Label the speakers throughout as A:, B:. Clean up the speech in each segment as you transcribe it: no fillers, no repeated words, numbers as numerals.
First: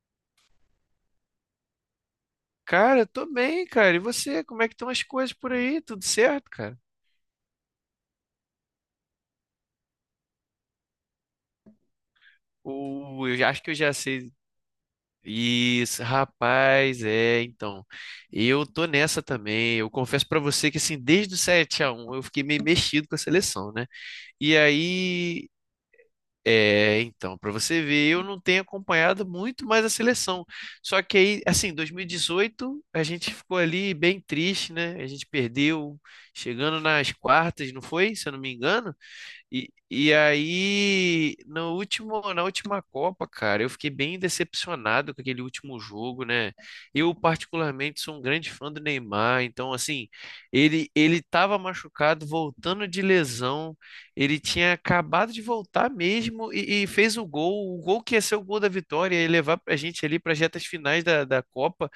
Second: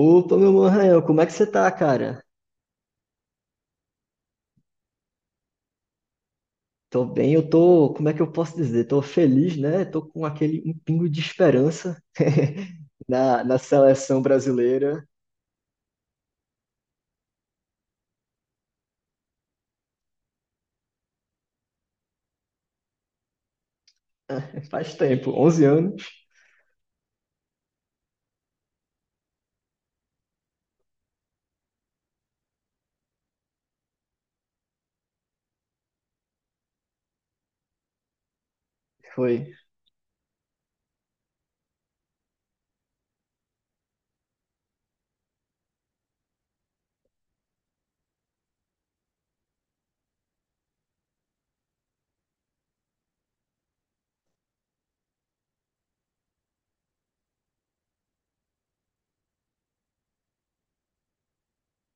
A: Opa, meu mano Rael, como é que você tá, cara?
B: Cara, eu tô bem, cara. E você? Como é que estão as coisas por aí? Tudo certo, cara?
A: Tô bem, eu tô, como é que eu posso dizer? Tô feliz, né? Tô com aquele um pingo de esperança
B: Ou
A: na, na
B: acho que eu já
A: seleção
B: sei.
A: brasileira.
B: Isso, rapaz, então. Eu tô nessa também. Eu confesso pra você que assim, desde o 7-1, eu fiquei meio mexido com a seleção, né? E
A: Faz tempo,
B: aí,
A: 11 anos
B: então, pra você ver, eu não tenho acompanhado muito mais a seleção. Só que aí, assim, 2018, a gente ficou ali bem triste, né? A gente perdeu chegando nas quartas, não foi? Se eu não me engano.
A: foi.
B: E aí, no último, na última Copa, cara, eu fiquei bem decepcionado com aquele último jogo, né? Eu, particularmente, sou um grande fã do Neymar, então, assim, ele estava machucado, voltando de lesão, ele tinha acabado de voltar mesmo e fez o gol que ia ser o gol da vitória, ia levar a gente ali para as retas finais da Copa,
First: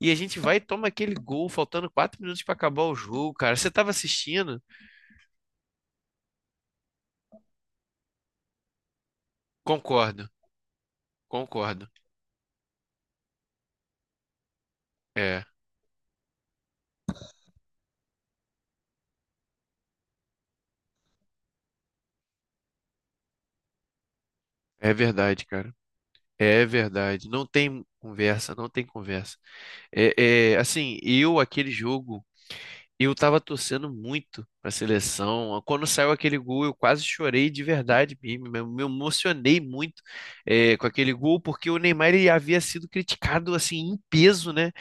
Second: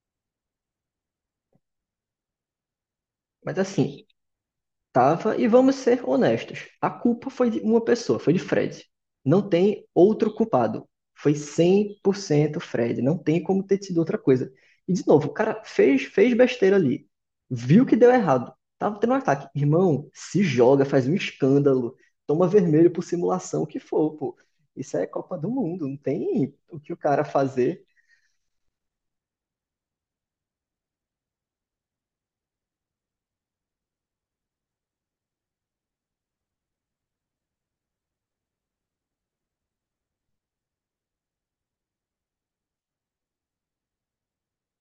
B: e a gente vai e toma aquele gol, faltando 4 minutos para acabar o jogo, cara.
A: Mas
B: Você estava
A: assim,
B: assistindo?
A: tava, e vamos ser honestos, a culpa foi de uma pessoa, foi de Fred. Não tem
B: Concordo,
A: outro culpado. Foi
B: concordo.
A: 100% Fred, não tem como ter sido outra coisa. E de novo, o
B: É.
A: cara fez besteira ali, viu que deu errado, tava tendo um ataque. Irmão, se joga, faz um escândalo, toma vermelho por simulação, o que for, pô.
B: É
A: Isso é Copa
B: verdade,
A: do
B: cara.
A: Mundo, não tem
B: É
A: o que o cara
B: verdade. Não
A: fazer.
B: tem conversa, não tem conversa. Aquele jogo. E eu tava torcendo muito pra seleção. Quando saiu aquele gol, eu quase chorei de verdade mesmo. Me emocionei muito com aquele gol, porque o Neymar ele havia sido criticado assim em peso, né?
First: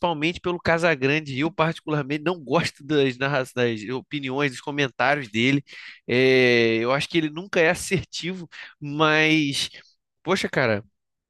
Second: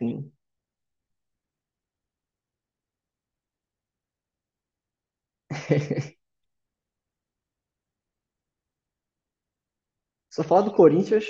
A: Sim.
B: pelo Casagrande. E eu, particularmente, não gosto das opiniões, dos comentários dele. Eu acho que ele nunca é assertivo, mas.
A: Só
B: Poxa,
A: falar do
B: cara,
A: Corinthians.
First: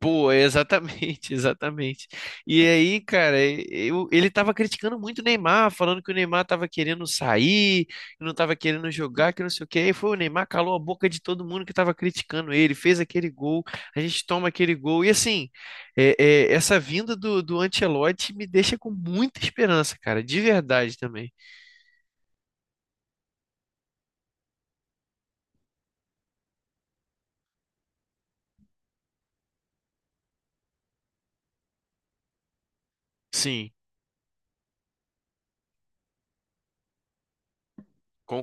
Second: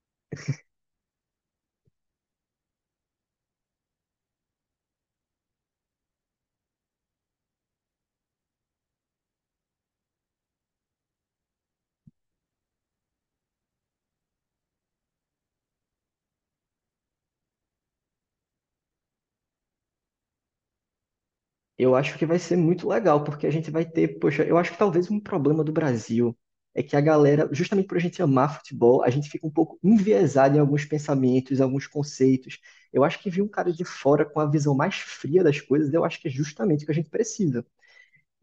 B: pô, exatamente, exatamente. E aí, cara, ele tava criticando muito o Neymar, falando que o Neymar tava querendo sair, que não tava querendo jogar, que não sei o quê. E foi o Neymar, calou a boca de todo mundo que tava criticando ele, fez aquele gol, a gente toma aquele gol. É- essa vinda do Ancelotti me deixa com muita esperança, cara, de verdade também.
A: Eu acho que vai ser muito legal, porque a gente vai ter, poxa, eu acho que talvez um problema do Brasil é que a galera, justamente por a gente amar futebol, a gente fica um pouco enviesado em alguns pensamentos, alguns conceitos. Eu acho que vir um cara
B: Sim,
A: de fora com a visão mais fria das coisas, eu acho que é justamente o que a gente precisa.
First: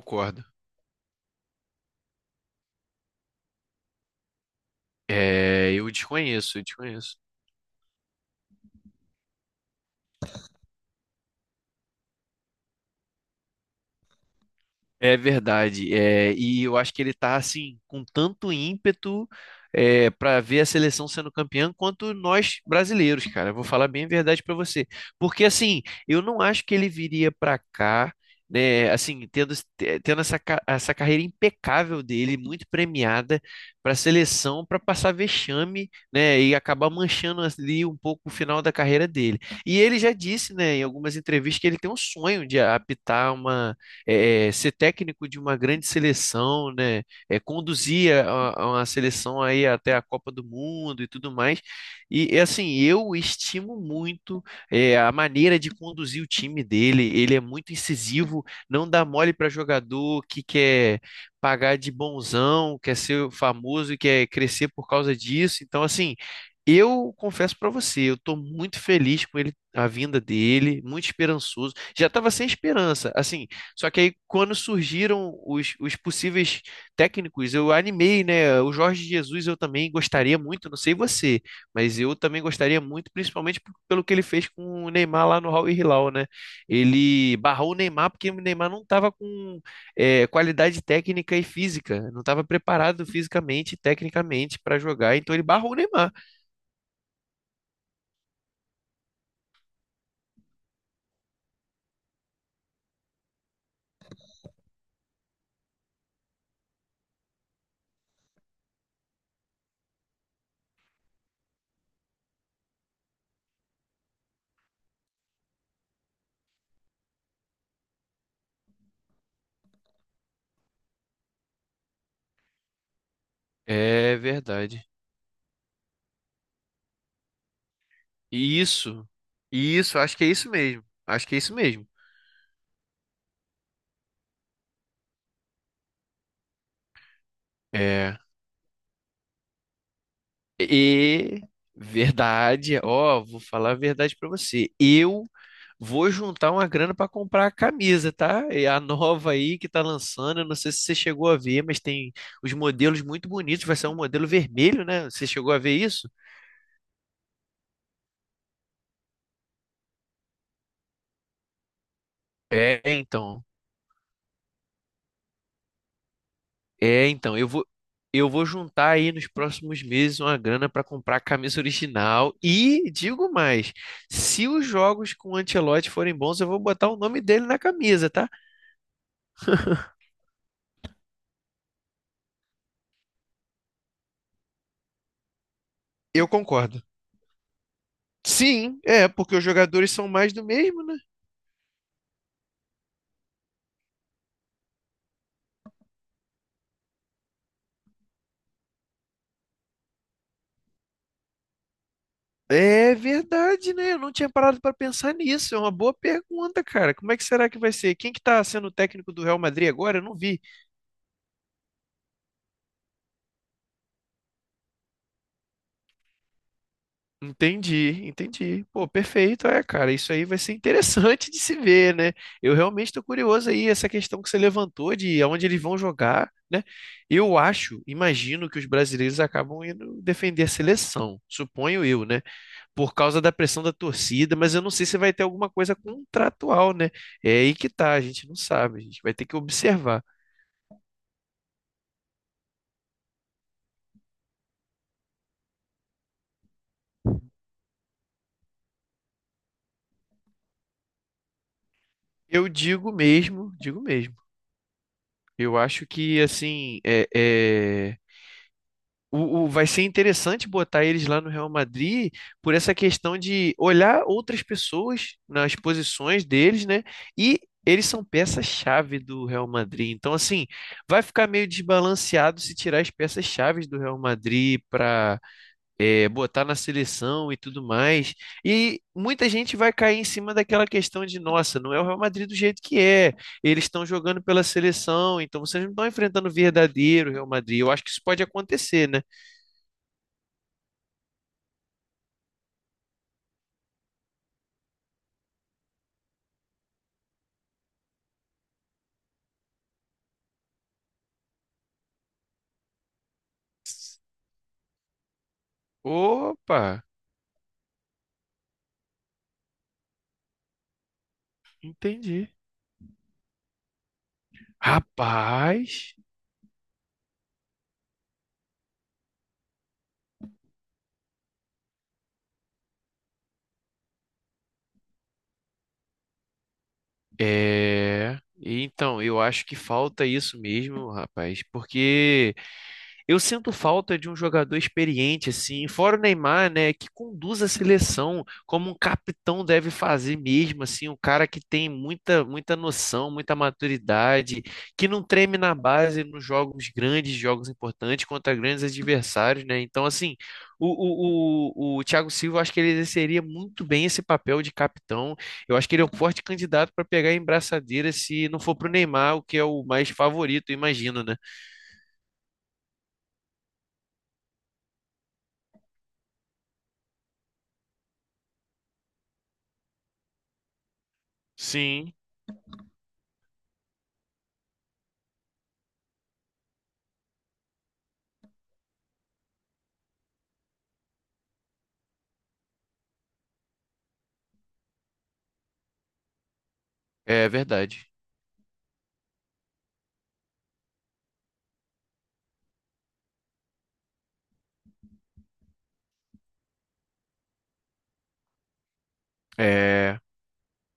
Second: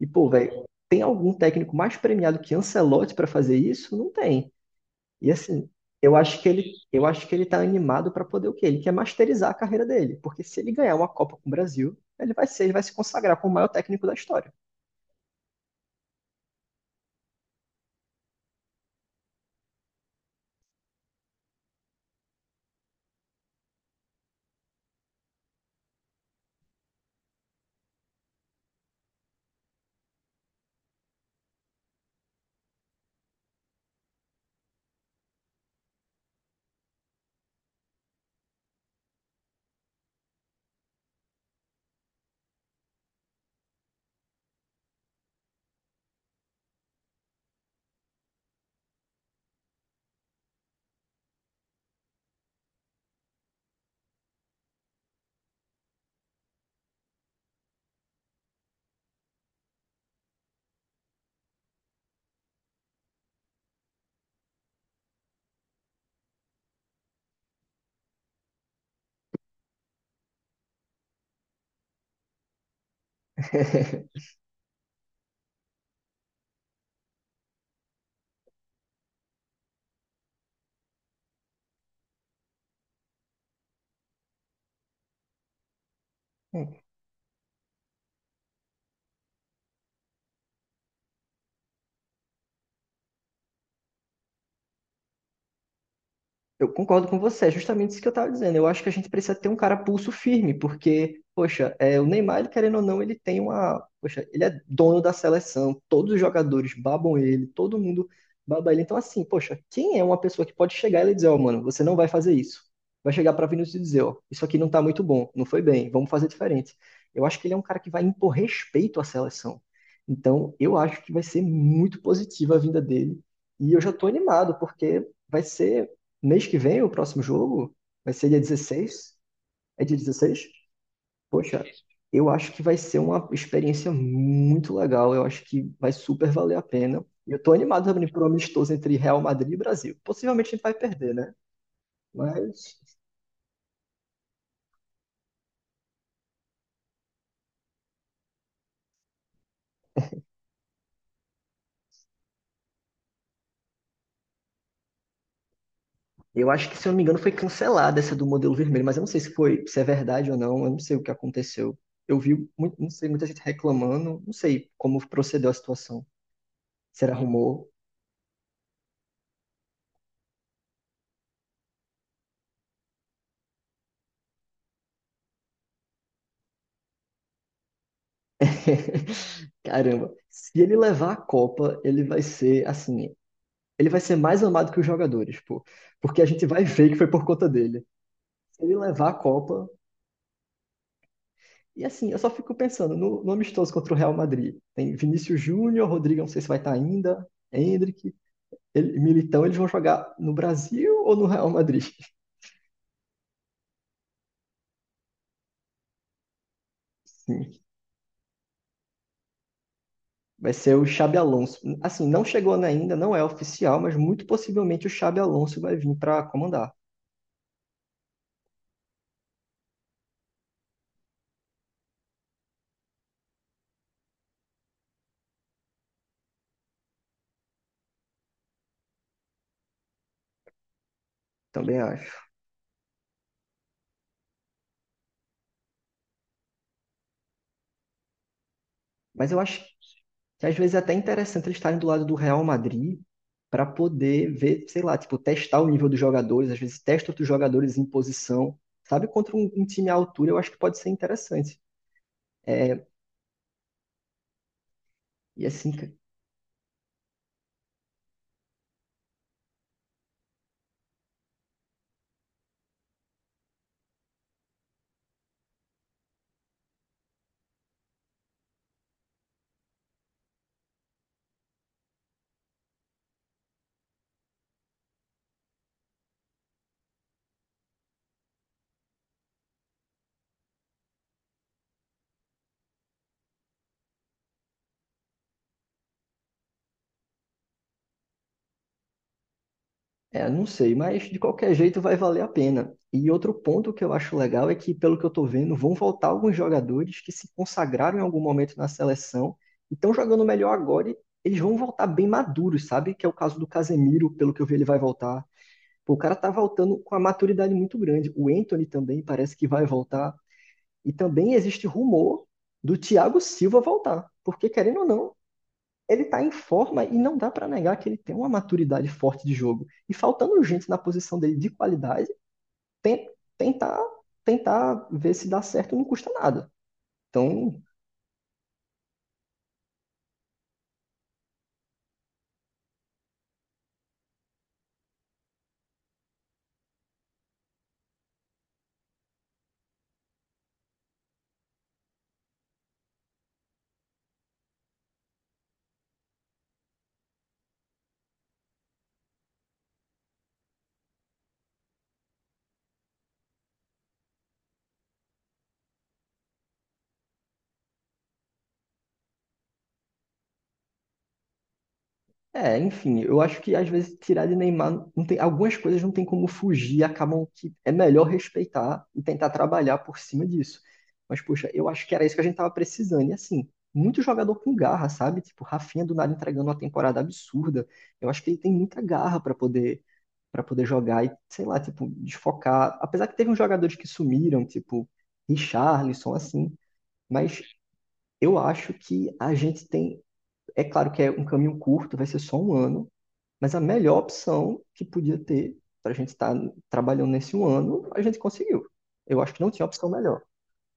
A: E, pô, velho, tem algum técnico mais premiado que Ancelotti para fazer isso? Não tem. E assim,
B: É, eu
A: eu acho que
B: desconheço, eu
A: ele, eu
B: desconheço.
A: acho que ele tá animado para poder o quê? Ele quer masterizar a carreira dele, porque se ele ganhar uma Copa com o Brasil, ele vai ser, ele vai se consagrar como o maior técnico da história.
B: É verdade, é, e eu acho que ele tá assim com tanto ímpeto para ver a seleção sendo campeã quanto nós brasileiros, cara. Eu vou falar bem a verdade para você, porque assim eu não acho que ele viria para cá, né? Assim tendo essa, essa carreira impecável dele, muito premiada para a seleção, para passar vexame, né? E acabar manchando ali um pouco o final da carreira dele. E ele já disse, né, em algumas entrevistas que ele tem um sonho de apitar uma é, é, ser técnico de uma grande seleção, né? É, conduzir a uma seleção aí até a Copa do Mundo e tudo mais. E é assim, eu estimo muito a maneira de conduzir o time dele. Ele é muito incisivo, não dá mole para jogador que quer pagar de bonzão, quer ser famoso e quer crescer por causa disso. Então, assim, eu confesso para você, eu estou muito feliz com ele, a vinda dele, muito esperançoso. Já estava sem esperança. Assim, só que aí, quando surgiram os possíveis técnicos, eu animei, né? O Jorge Jesus eu também gostaria muito, não sei você, mas eu também gostaria muito, principalmente pelo que ele fez com o Neymar lá no Al Hilal, né? Ele barrou o Neymar porque o Neymar não estava com qualidade técnica e física, não estava preparado fisicamente e tecnicamente para jogar, então ele barrou o Neymar.
A: Eu concordo com você, é justamente isso que eu estava dizendo. Eu acho que a gente precisa ter um cara pulso firme, porque, poxa, é, o Neymar, ele, querendo ou não, ele tem uma. Poxa, ele é dono da seleção, todos os jogadores babam ele, todo mundo baba ele. Então, assim, poxa, quem é uma pessoa que pode chegar e ele dizer, ó, mano, você não vai fazer isso? Vai chegar para Vinícius e dizer, ó, isso aqui não tá muito bom, não foi bem, vamos fazer diferente. Eu acho que ele é um cara que vai impor respeito à seleção. Então, eu acho que vai ser muito positiva a vinda dele. E eu já estou
B: É
A: animado,
B: verdade.
A: porque vai ser mês que vem, o próximo jogo vai ser dia
B: Isso,
A: dezesseis É dia
B: isso, acho que é
A: dezesseis
B: isso mesmo. Acho que é isso
A: Poxa,
B: mesmo.
A: eu acho que vai ser uma experiência muito legal. Eu acho que vai super valer a pena. E eu tô animado também
B: É.
A: pro amistoso entre Real Madrid e Brasil. Possivelmente a gente vai perder, né?
B: E
A: Mas
B: verdade, ó, vou falar a verdade pra você. Eu vou juntar uma grana pra comprar a camisa, tá? É a nova aí que tá lançando, eu não sei se você chegou a ver, mas tem os modelos muito bonitos, vai ser um modelo vermelho, né? Você chegou a ver isso?
A: eu acho que, se eu não me engano, foi cancelada essa do modelo vermelho. Mas eu não sei se foi, se é verdade ou não. Eu não sei o que aconteceu. Eu vi, muito,
B: É,
A: não sei, muita gente
B: então.
A: reclamando. Não sei como procedeu a situação.
B: É,
A: Será
B: então, eu
A: rumor?
B: vou eu vou juntar aí nos próximos meses uma grana pra comprar a camisa original e digo mais, se os jogos com o Ancelotti forem bons, eu vou botar o nome dele na camisa, tá?
A: Caramba, se ele levar a Copa, ele vai ser assim, ele vai ser mais amado que os jogadores, pô, porque a
B: Eu
A: gente vai
B: concordo.
A: ver que foi por conta dele. Se ele
B: Sim, é,
A: levar a
B: porque os
A: Copa,
B: jogadores são mais do mesmo, né?
A: e assim, eu só fico pensando no amistoso contra o Real Madrid. Tem Vinícius Júnior, Rodrigo, não sei se vai estar ainda, Endrick, ele, Militão, eles vão jogar no Brasil ou no Real Madrid?
B: É verdade, né? Eu não tinha parado para pensar nisso. É uma boa pergunta, cara. Como é que será
A: Sim,
B: que vai ser? Quem que tá sendo o técnico do Real Madrid agora? Eu não vi.
A: vai ser o Xabi Alonso. Assim, não chegou né, ainda, não é oficial, mas muito possivelmente o Xabi Alonso vai vir para comandar,
B: Entendi, entendi. Pô, perfeito. É, cara, isso aí vai ser interessante de se ver, né? Eu realmente tô curioso aí, essa questão que você levantou de aonde eles vão jogar, né? Eu acho, imagino que os brasileiros acabam indo defender a seleção.
A: também
B: Suponho eu,
A: acho.
B: né? Por causa da pressão da torcida, mas eu não sei se vai ter alguma coisa contratual, né? É aí que tá, a gente não sabe, a gente vai ter
A: Mas
B: que
A: eu acho
B: observar.
A: que às vezes é até interessante eles estarem do lado do Real Madrid para poder ver, sei lá, tipo, testar o nível dos jogadores, às vezes testa outros jogadores em posição, sabe? Contra um time à altura, eu acho que pode ser interessante.
B: Eu
A: É,
B: digo mesmo, digo mesmo.
A: e
B: Eu
A: assim,
B: acho que vai ser interessante botar eles lá no Real Madrid por essa questão de olhar outras pessoas nas posições deles, né? E eles são peça-chave do Real Madrid. Então, assim, vai ficar meio desbalanceado se tirar as peças-chaves do Real Madrid para botar na seleção e tudo mais. E muita gente vai cair em cima daquela questão de, nossa, não é o Real Madrid do jeito que é. Eles estão jogando pela seleção, então vocês não estão enfrentando o verdadeiro Real Madrid. Eu acho que isso pode acontecer, né?
A: é, não sei, mas de qualquer jeito vai valer a pena. E outro ponto que eu acho legal é que, pelo que eu tô vendo, vão voltar alguns jogadores que se consagraram em algum momento na seleção e estão jogando melhor agora e eles vão voltar bem maduros, sabe? Que é o caso do Casemiro, pelo que eu vi, ele vai voltar. Pô, o cara tá
B: Opa,
A: voltando com a maturidade muito grande. O Anthony também parece que vai voltar. E também existe rumor
B: entendi.
A: do Thiago Silva voltar. Porque, querendo ou não,
B: Rapaz,
A: ele tá em forma e não dá pra negar que ele tem uma maturidade forte de jogo. E faltando gente na posição dele de qualidade, ten- tentar, tentar ver se dá certo não custa nada. Então,
B: é. Então, eu acho que falta isso mesmo, rapaz, porque eu sinto falta de um jogador experiente, assim, fora o Neymar, né, que conduz a seleção como um capitão deve fazer mesmo, assim, um cara que tem muita, muita noção, muita maturidade, que não treme na base nos jogos grandes, jogos importantes contra grandes adversários, né? Então, assim, o Thiago Silva, eu acho que ele exerceria muito bem esse papel de capitão. Eu acho que ele é um forte candidato para pegar a braçadeira se não for para o Neymar, o que é o mais favorito, imagino, né?
A: é, enfim, eu acho que às vezes tirar de Neymar, não tem, algumas coisas não tem como fugir, acabam que é melhor respeitar e tentar trabalhar por cima disso. Mas, poxa, eu acho
B: Sim.
A: que era isso que a gente tava precisando. E assim, muito jogador com garra, sabe? Tipo, Rafinha do nada entregando uma temporada absurda. Eu acho que ele tem muita garra para poder jogar e, sei lá, tipo, desfocar. Apesar que teve uns jogadores que sumiram, tipo, Richarlison, assim,
B: É
A: mas
B: verdade.
A: eu acho que a gente tem. É claro que é um caminho curto, vai ser só um ano, mas a melhor opção que podia ter para a gente estar trabalhando nesse um ano, a gente conseguiu. Eu acho que não tinha opção
B: É,
A: melhor.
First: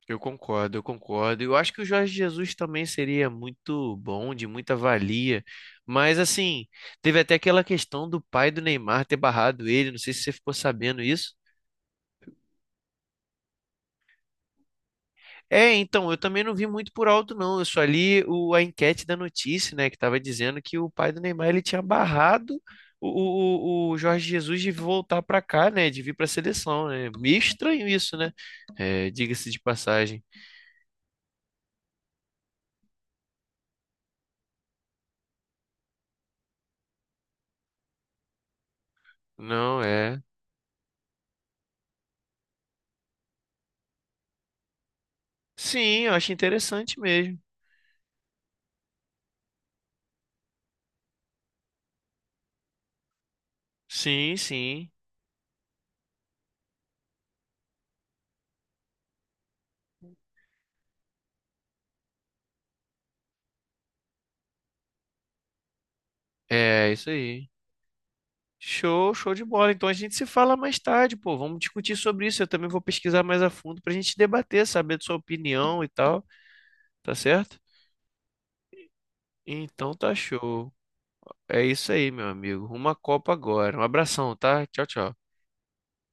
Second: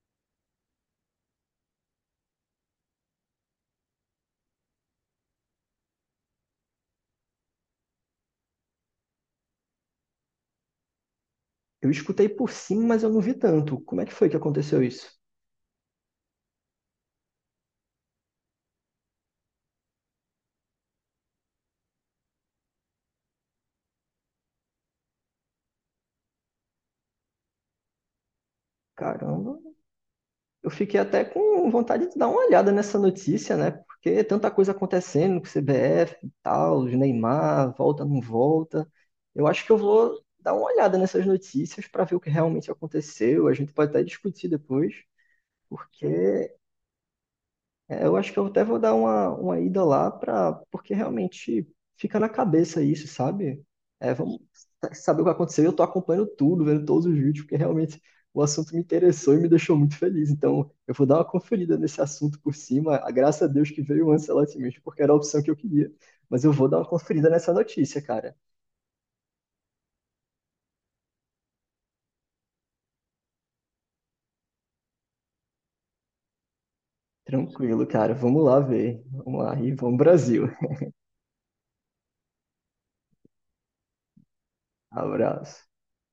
B: eu concordo, eu concordo. Eu acho que o Jorge Jesus também seria muito bom, de muita valia. Mas assim, teve até aquela questão do pai do Neymar ter barrado ele. Não sei se você ficou sabendo isso.
A: Eu escutei por cima, mas eu não vi tanto. Como é que foi que aconteceu isso?
B: É, então, eu também não vi muito por alto, não. Eu só li a enquete da notícia, né, que estava dizendo que o pai do Neymar ele tinha barrado o, o Jorge Jesus de voltar para cá, né, de vir para a seleção, né? Meio estranho isso, né? É, diga-se
A: Caramba,
B: de passagem.
A: eu fiquei até com vontade de dar uma olhada nessa notícia, né? Porque é tanta coisa acontecendo com o CBF e tal, os Neymar, volta, não volta. Eu acho que eu
B: Não
A: vou
B: é.
A: dar uma olhada nessas notícias para ver o que realmente aconteceu. A gente pode até discutir depois,
B: Sim, eu acho
A: porque
B: interessante mesmo.
A: é, eu acho que eu até vou dar uma ida lá para porque realmente fica na cabeça isso, sabe? É,
B: Sim,
A: vamos
B: sim.
A: saber o que aconteceu. Eu tô acompanhando tudo, vendo todos os vídeos, porque realmente o assunto me interessou e me deixou muito feliz. Então, eu vou dar uma conferida nesse assunto por cima. A graça a Deus que veio o Ancelotti mesmo, porque era a opção que eu queria. Mas eu vou dar uma
B: É isso
A: conferida
B: aí.
A: nessa notícia, cara.
B: Show, show de bola. Então a gente se fala mais tarde, pô. Vamos discutir sobre isso. Eu também vou pesquisar mais a fundo pra gente debater, saber da sua opinião e tal. Tá certo?
A: Tranquilo, cara. Vamos lá ver. Vamos lá e
B: Então
A: vamos
B: tá
A: Brasil.
B: show. É isso aí, meu amigo. Uma copa agora. Um abração, tá? Tchau, tchau.
A: Abraço.